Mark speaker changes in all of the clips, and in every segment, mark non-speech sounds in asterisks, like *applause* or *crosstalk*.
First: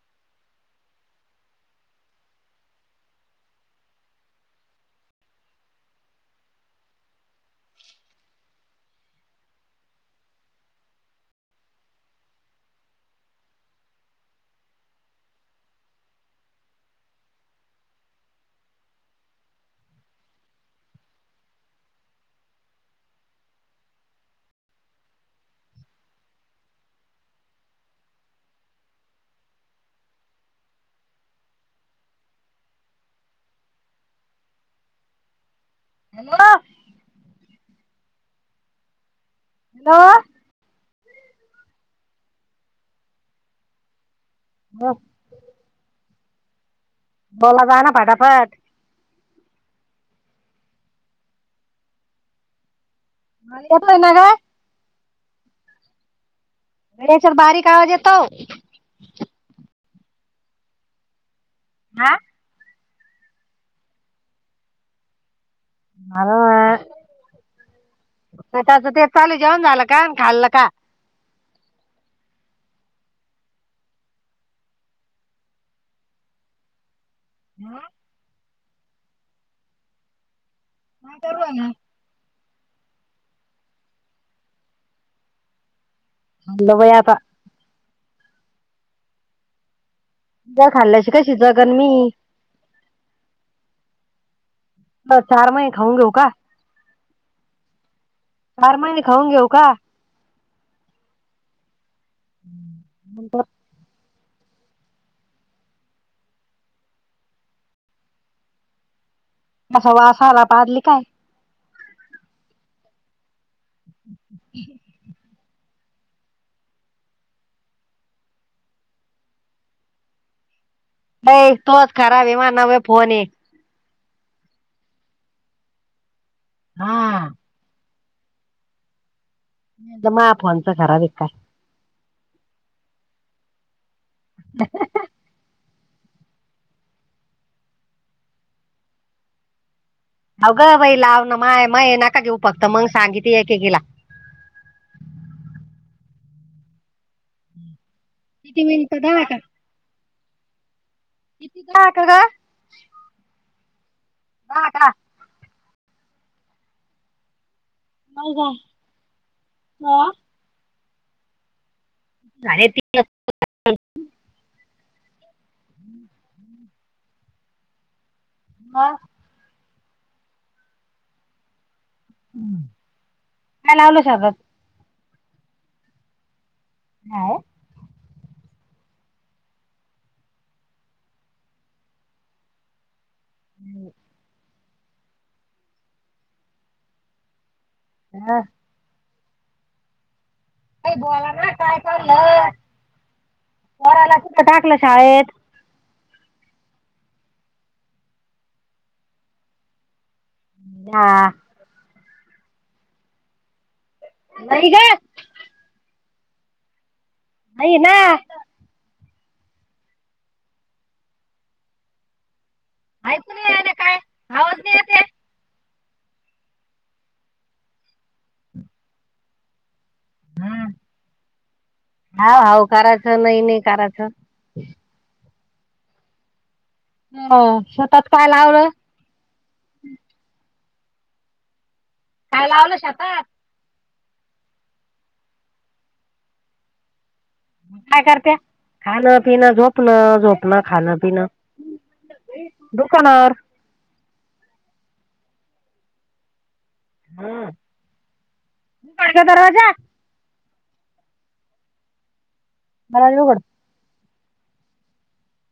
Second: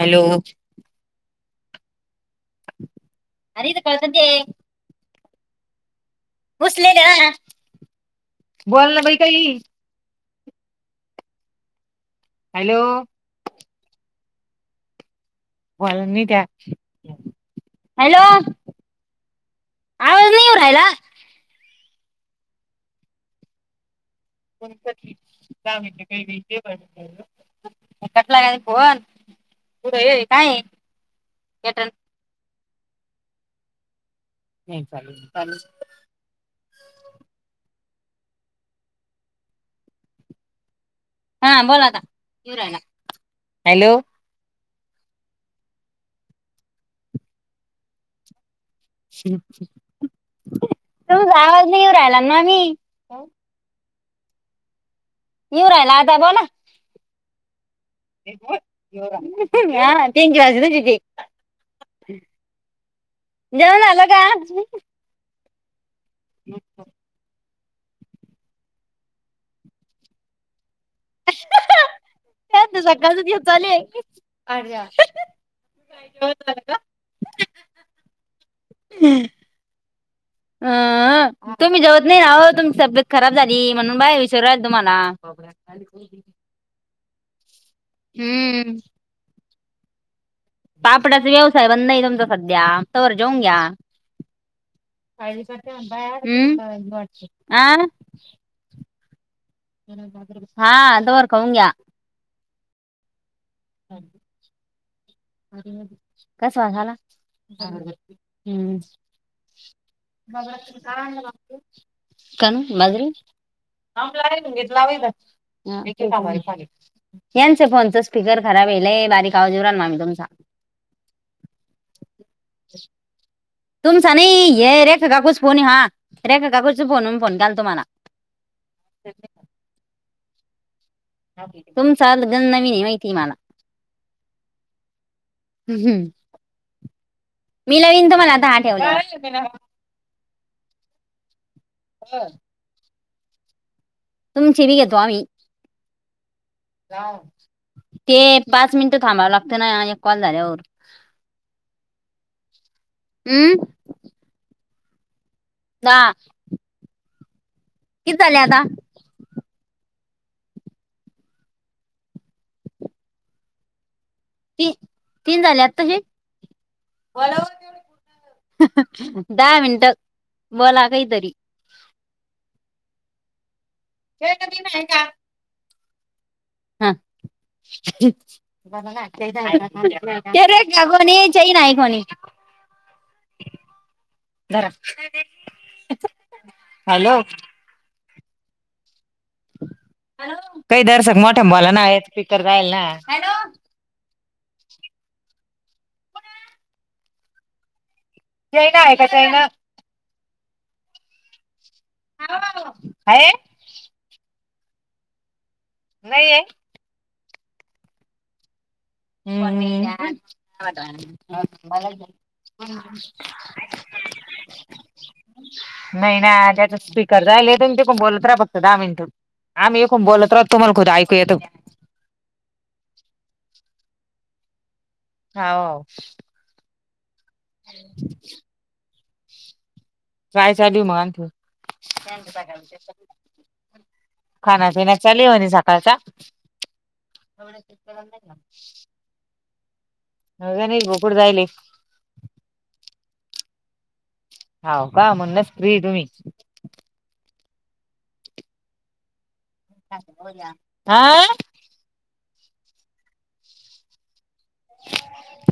Speaker 1: Hello. अरत काळ संजय *unintelligible* उसलेल ना बोल ना बाई काही? हॅलो बोलत नाही त्या हॅलो आवाज नाहीऊ राहिला? का म्हणे काही विे पण *unintelligible* कसला का फोन पुढे हे कायट? नाही चालेल चाले.
Speaker 2: हॅलो! हॅलो
Speaker 1: हा बोलातारा हॅलो
Speaker 2: वा बोला जा ना फटाफट.
Speaker 1: तुमचा आवाज नाही येऊ राहिला मामी.
Speaker 2: येतो ना ग?
Speaker 1: इवराय ना आता बोला
Speaker 2: ब सर बारीक आवाज येतो
Speaker 1: त क राजज
Speaker 2: हा
Speaker 1: जेवण झालं काय?
Speaker 2: मझ *unintelligible* त्याच ते चालू जेवण झालं का खाल्ल का?
Speaker 1: त्याचं सकाळच तेच चालू आहे ळ तारख *unintelligible*
Speaker 2: हम
Speaker 1: हम्म अ
Speaker 2: खाल्लं
Speaker 1: तुम्ही जेवत नाही आहत *unintelligible* तुमची तब्येत खराब झाली म्हणून बाया विचारू राहिल्या तुम्हाला
Speaker 2: न ल वयाता *unintelligible*
Speaker 1: हम्म
Speaker 2: जर खाल्ल्याशी
Speaker 1: पापडाचा
Speaker 2: कशी
Speaker 1: व्यवसाय
Speaker 2: जगन मी
Speaker 1: बंद आहे तुमचा सध्या तोवर जेऊन घ्या
Speaker 2: चार महिने खाऊन घेऊ का
Speaker 1: आ
Speaker 2: चार
Speaker 1: *unintelligible*
Speaker 2: महिने खाऊन घेऊ का
Speaker 1: हा तोवर खाऊन घ्या
Speaker 2: नंतर
Speaker 1: ह *unintelligible* कस वा झाला हम्म
Speaker 2: असा वास
Speaker 1: *inaudible*
Speaker 2: आला पाजली काय
Speaker 1: काण बाजरी ह लावल घी लाव *unintelligible* यांच फोनच स्पीकर खराब आहे, लई बारीक आवाज येऊन राहिला मामी तुमचा.
Speaker 2: नाही तोच खराब ये माझा नवा फोन ये
Speaker 1: तुमचा नाही हे रेखा काकूच फोन आहे. हा रेखा काकूच्या फोनवरून
Speaker 2: हा
Speaker 1: फोन केला तुम्हाला ते *inaudible*
Speaker 2: नाही मग फोनचा खराब ए काय?
Speaker 1: चाल नवीन माहिती मला
Speaker 2: *inaudible*
Speaker 1: हम्म मी लावीन तुम्हाला आता हा ठेवला
Speaker 2: अगं बाई! लाव ना माय मग नाव नका घेऊ फक्त मग सांगिती एकेकीला
Speaker 1: तुमची भी घेतो आम्ही ते
Speaker 2: किती
Speaker 1: पाच मिनिटं
Speaker 2: दहा
Speaker 1: थांबावं
Speaker 2: का
Speaker 1: लागत ना आणि कॉल झाल्यावर
Speaker 2: किती का ग?
Speaker 1: हम्म दा किती झाले आता?
Speaker 2: हो साडेतीनशे
Speaker 1: ती तीन झाले आताशी?
Speaker 2: मग
Speaker 1: दहा मिनट बोला काहीतरी
Speaker 2: हम्म
Speaker 1: वेळ कधी आहे का? हा
Speaker 2: काय
Speaker 1: कोणी च नाही कोणी *unintelligible* *inaudible*
Speaker 2: हम्
Speaker 1: धरा हॅलो
Speaker 2: हम
Speaker 1: काही दर्शक
Speaker 2: बोला
Speaker 1: मोठ्या भाला
Speaker 2: काय
Speaker 1: ना आहेत स्पीकर
Speaker 2: चाललं
Speaker 1: रायल ना
Speaker 2: पोराला कुठे टाकलं शाळेत?
Speaker 1: *inaudible* जैन आहे का जैन?
Speaker 2: हा
Speaker 1: आहे
Speaker 2: नाही ग
Speaker 1: नाही ये
Speaker 2: आहे ना
Speaker 1: हो म हम *inaudible*
Speaker 2: ऐकू नाही आलं काय आवाज नाही येते
Speaker 1: नाही ना त्याचा स्पीकर जाईल आहे तुम्ही तिकुन बोलत राहा फक्त दहा मिनिटं आम्ही एकूण बोलत राहतो
Speaker 2: हा
Speaker 1: तुम्हाला खुद ऐकू येतो
Speaker 2: हा हाव करायचं नाही नाही करायचं
Speaker 1: हवं
Speaker 2: हो स्वताचत काय लावलं?
Speaker 1: रायचा दिऊ मगत
Speaker 2: काय लावलं शेतात
Speaker 1: खाना पिना चालु आहे म्हणे सकाळ चा-
Speaker 2: काय करत्या या खाण पिन झोप? पण झोपणं
Speaker 1: गणेश
Speaker 2: खाण
Speaker 1: बोकुड
Speaker 2: पिणं
Speaker 1: जायले
Speaker 2: दुकानांवर
Speaker 1: होव का म्हणूनच फ्री तुम्ही-
Speaker 2: ह पाळी दरवाजा *inaudible*
Speaker 1: आं
Speaker 2: मारज होकड.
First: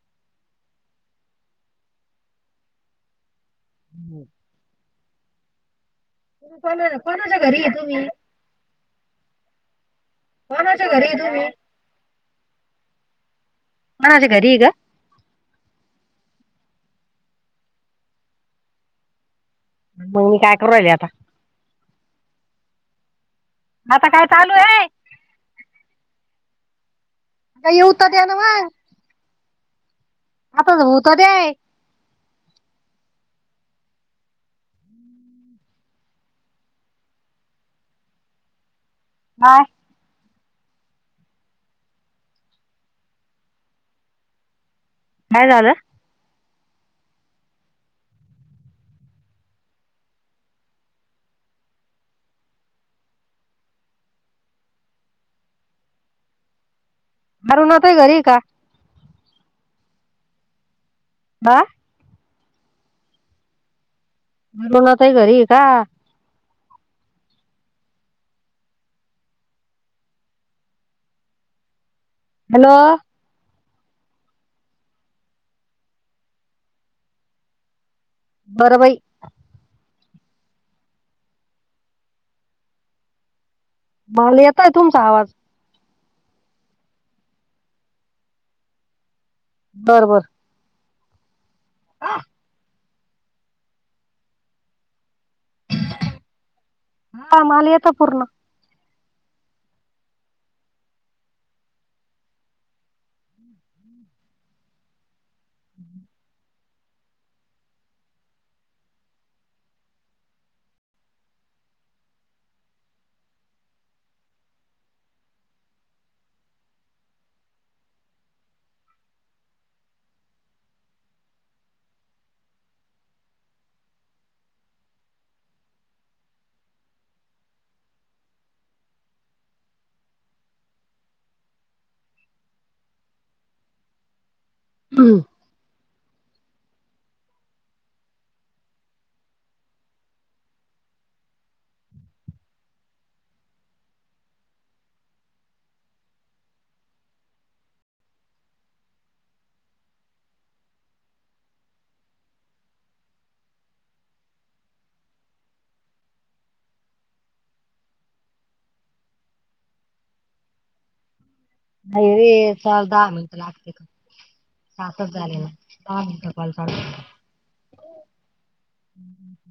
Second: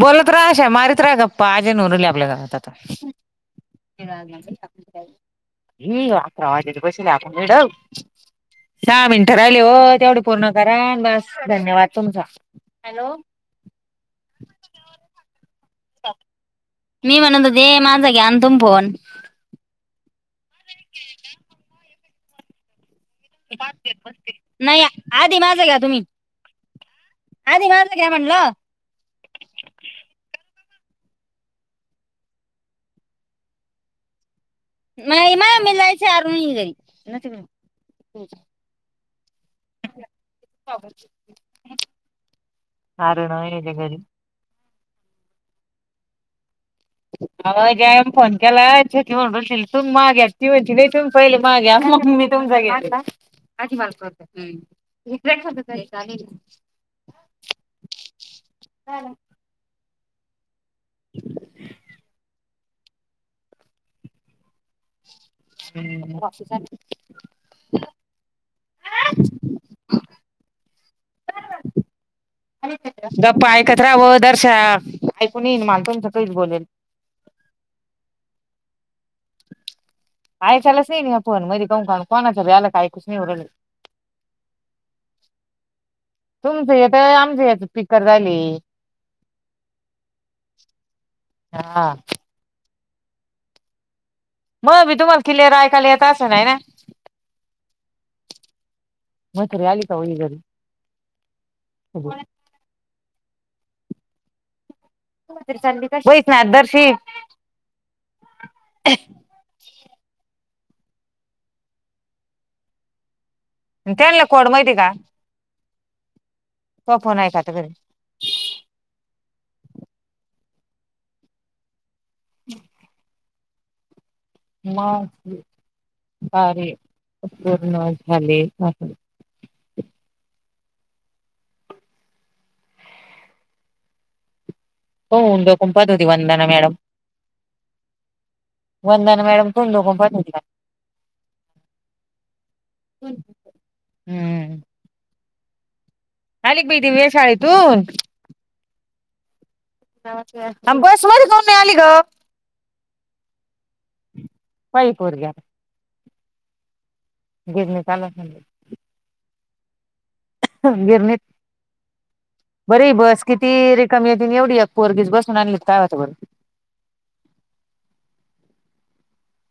Speaker 1: बोलत रहा अशा मारीत रहा गप्पा आजेन उनवली आपल्या गावात आता. *inaudible* *inaudible*
Speaker 2: कोणाच्या घरी आहे तुम्ही
Speaker 1: सहा मिनिटं राहिले हो तेवढे पुर्ण करा
Speaker 2: कोणाच्या घरी आहे
Speaker 1: बस
Speaker 2: तुम्ही
Speaker 1: धन्यवाद तुमचा हॅलो-..
Speaker 2: माझे घरी आहे -ग.
Speaker 1: मी म्हणतं होते माझा घ्यान तुम्ही- फोन.
Speaker 2: मग मी काय करू राहिले आता. आता काय चालू
Speaker 1: *unintelligible*
Speaker 2: आहे?
Speaker 1: नाही आधी माझं घ्या तुम्ही- आधी
Speaker 2: का
Speaker 1: माझा
Speaker 2: येवुत
Speaker 1: घ्या
Speaker 2: द्या ना व
Speaker 1: म्हणलं
Speaker 2: आताच होवु ते दे-
Speaker 1: ममी ला विचारून घे-
Speaker 2: काय?
Speaker 1: *unintelligible* आर नाय हाय ती घरी.
Speaker 2: काय झालं-?
Speaker 1: रिकामा ऑडिओ अव ज्याने फोन केलाय तु माग्या ती म्हण तुम पहिले माग्या *inaudible* *inaudible*
Speaker 2: अरूणा ताई घरी आहे का?
Speaker 1: हा ना-.
Speaker 2: अं. म्हणुन आता ही घरी आहे का?
Speaker 1: रिकामा ऑडिओ *inaudible* *unintelligible*
Speaker 2: हॅलो.
Speaker 1: नाही ना मला तुमचं काहीच बोलेल.
Speaker 2: बरं बाई.
Speaker 1: *inaudible*
Speaker 2: मला येतंय तुमचा आवाज.
Speaker 1: तुमचं येतंय आमचं *unintelligible*
Speaker 2: बरं बरं.
Speaker 1: हां.. मग मी तुम्हाला क्लियर ऐकायला येत असंल हाय ना. -
Speaker 2: हा मला येतं पूर्ण.
Speaker 1: म्हातारी आली काहो ही घरी *inaudible* *inaudible* रिकामा ऑडिओ त्यांला कोड माहिती आहे का? त्वा फोन हाय का आता घरी? रिकामा ऑडिओ मग. *unintelligible* पूर्ण झाले आहे. *unintelligible* होती वंदना मॅडम. वंदना मॅडम *unintelligible* हम्म. आली का बाई दिव्या शाळेतून. बसमहून का हुन नाय आली ग? पायी पोर घ्या. *unintelligible* गिरणीत.
Speaker 2: नाही रे चाल
Speaker 1: बरी
Speaker 2: दहा
Speaker 1: बस
Speaker 2: मिनिटं
Speaker 1: किती
Speaker 2: लागते. का?
Speaker 1: रिकामी एवढी एक पोरगी
Speaker 2: सातच झाले
Speaker 1: बसून
Speaker 2: ना.
Speaker 1: आली काय माहिती
Speaker 2: दहा
Speaker 1: बाई.
Speaker 2: *unintelligible*
Speaker 1: रिकामा ऑडिओ
Speaker 2: हम्म.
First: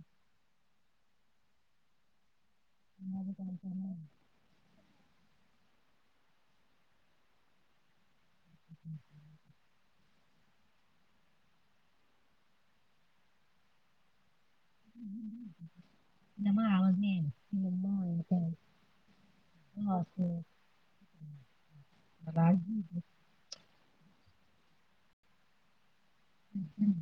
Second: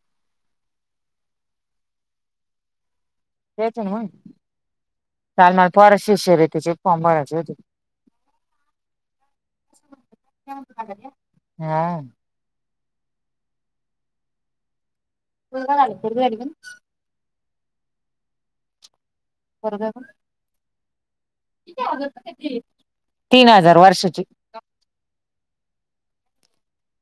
Speaker 1: *inaudible* त्याला पोरांचे शिष्यवृत्तीचे फॉर्म भरायचे होते
Speaker 2: हम्म
Speaker 1: हा.
Speaker 2: आहे. मग आवाज
Speaker 1: *unintelligible*
Speaker 2: *unintelligible*
Speaker 1: तीन हजार वर्षाची.
Speaker 2: हम्म--.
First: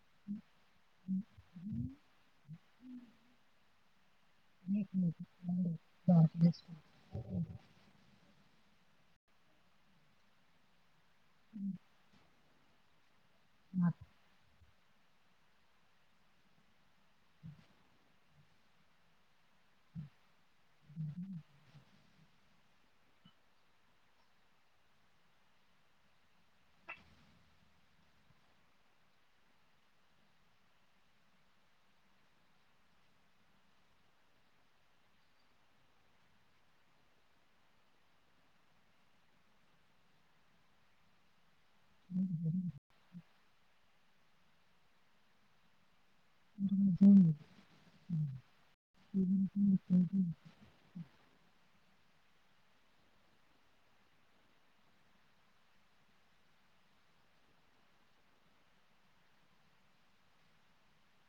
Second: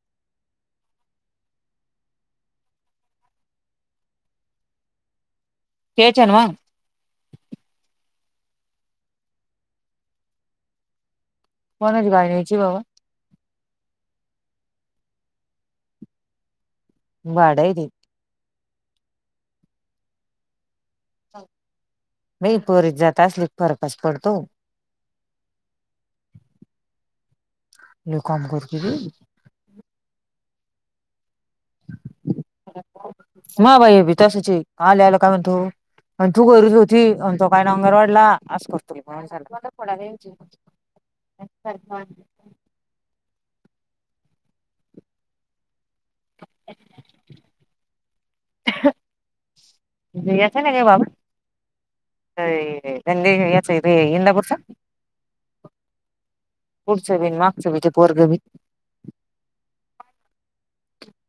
Speaker 2: *unintelligible* *inaudible*
Speaker 1: घ्यायचे नव्ह. कोणच गायण्याची बाबा
Speaker 2: *unintelligible*
Speaker 1: वाड हाय ते. बाई पोरीची जात असली की फरकच पडतो लय काम करती की.. *inaudible* आणि तू गरीच होती तो काय ना अंगर वाढला असं करतोला अच्छा
Speaker 2: ह
Speaker 1: जायचं नाही का बाबा अंदच इंदापूरचा पुढसे बी मागसे मागचे बी पोरग बी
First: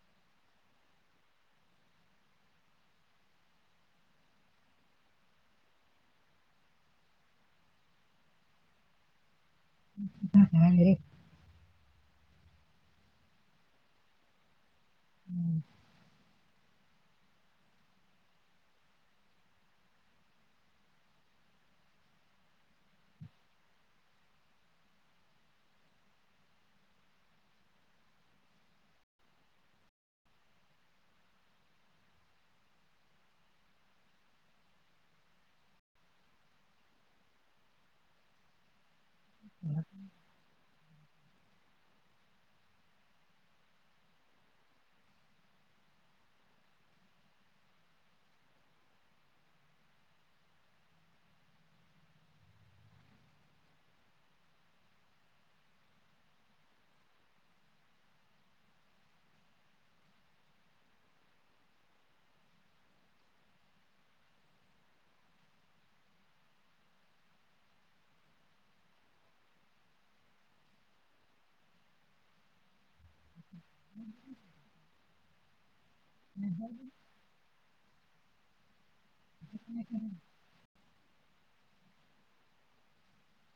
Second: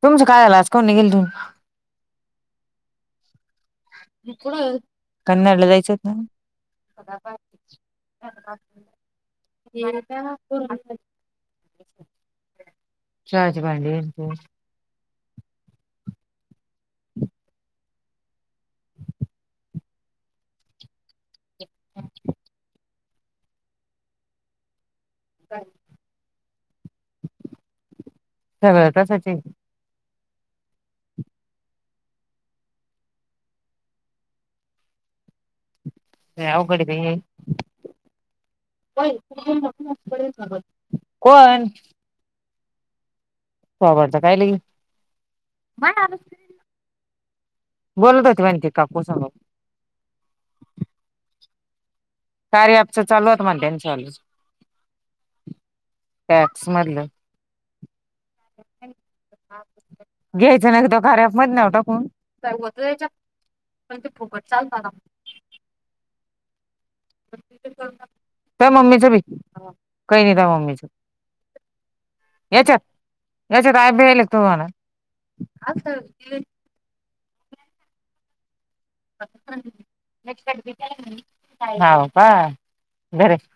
Speaker 1: तुमचं कायलाज कोण निघेल तु कन्नडला जायच ना
Speaker 2: येणार.
Speaker 1: चहाचे भांडे दोन हम् सगळं तसंच आहे लई अवघड आहे बाई कोण? *inaudible* बोलत होते माखी काकू सग कार्य आपच चालूत म्हणतेनी चालू टॅक्स मधलं घ्यायचं ना तो खऱ्याफ म ना टाकून पण ते फोकतट चाल मला. - *inaudible* त्या मम्मीच भी काही नाही *unintelligible* याच्यात - याच्यात भिले तूहाला. -
Speaker 2: ह *inaudible*
Speaker 1: बट *unintelligible* हव का बरं. -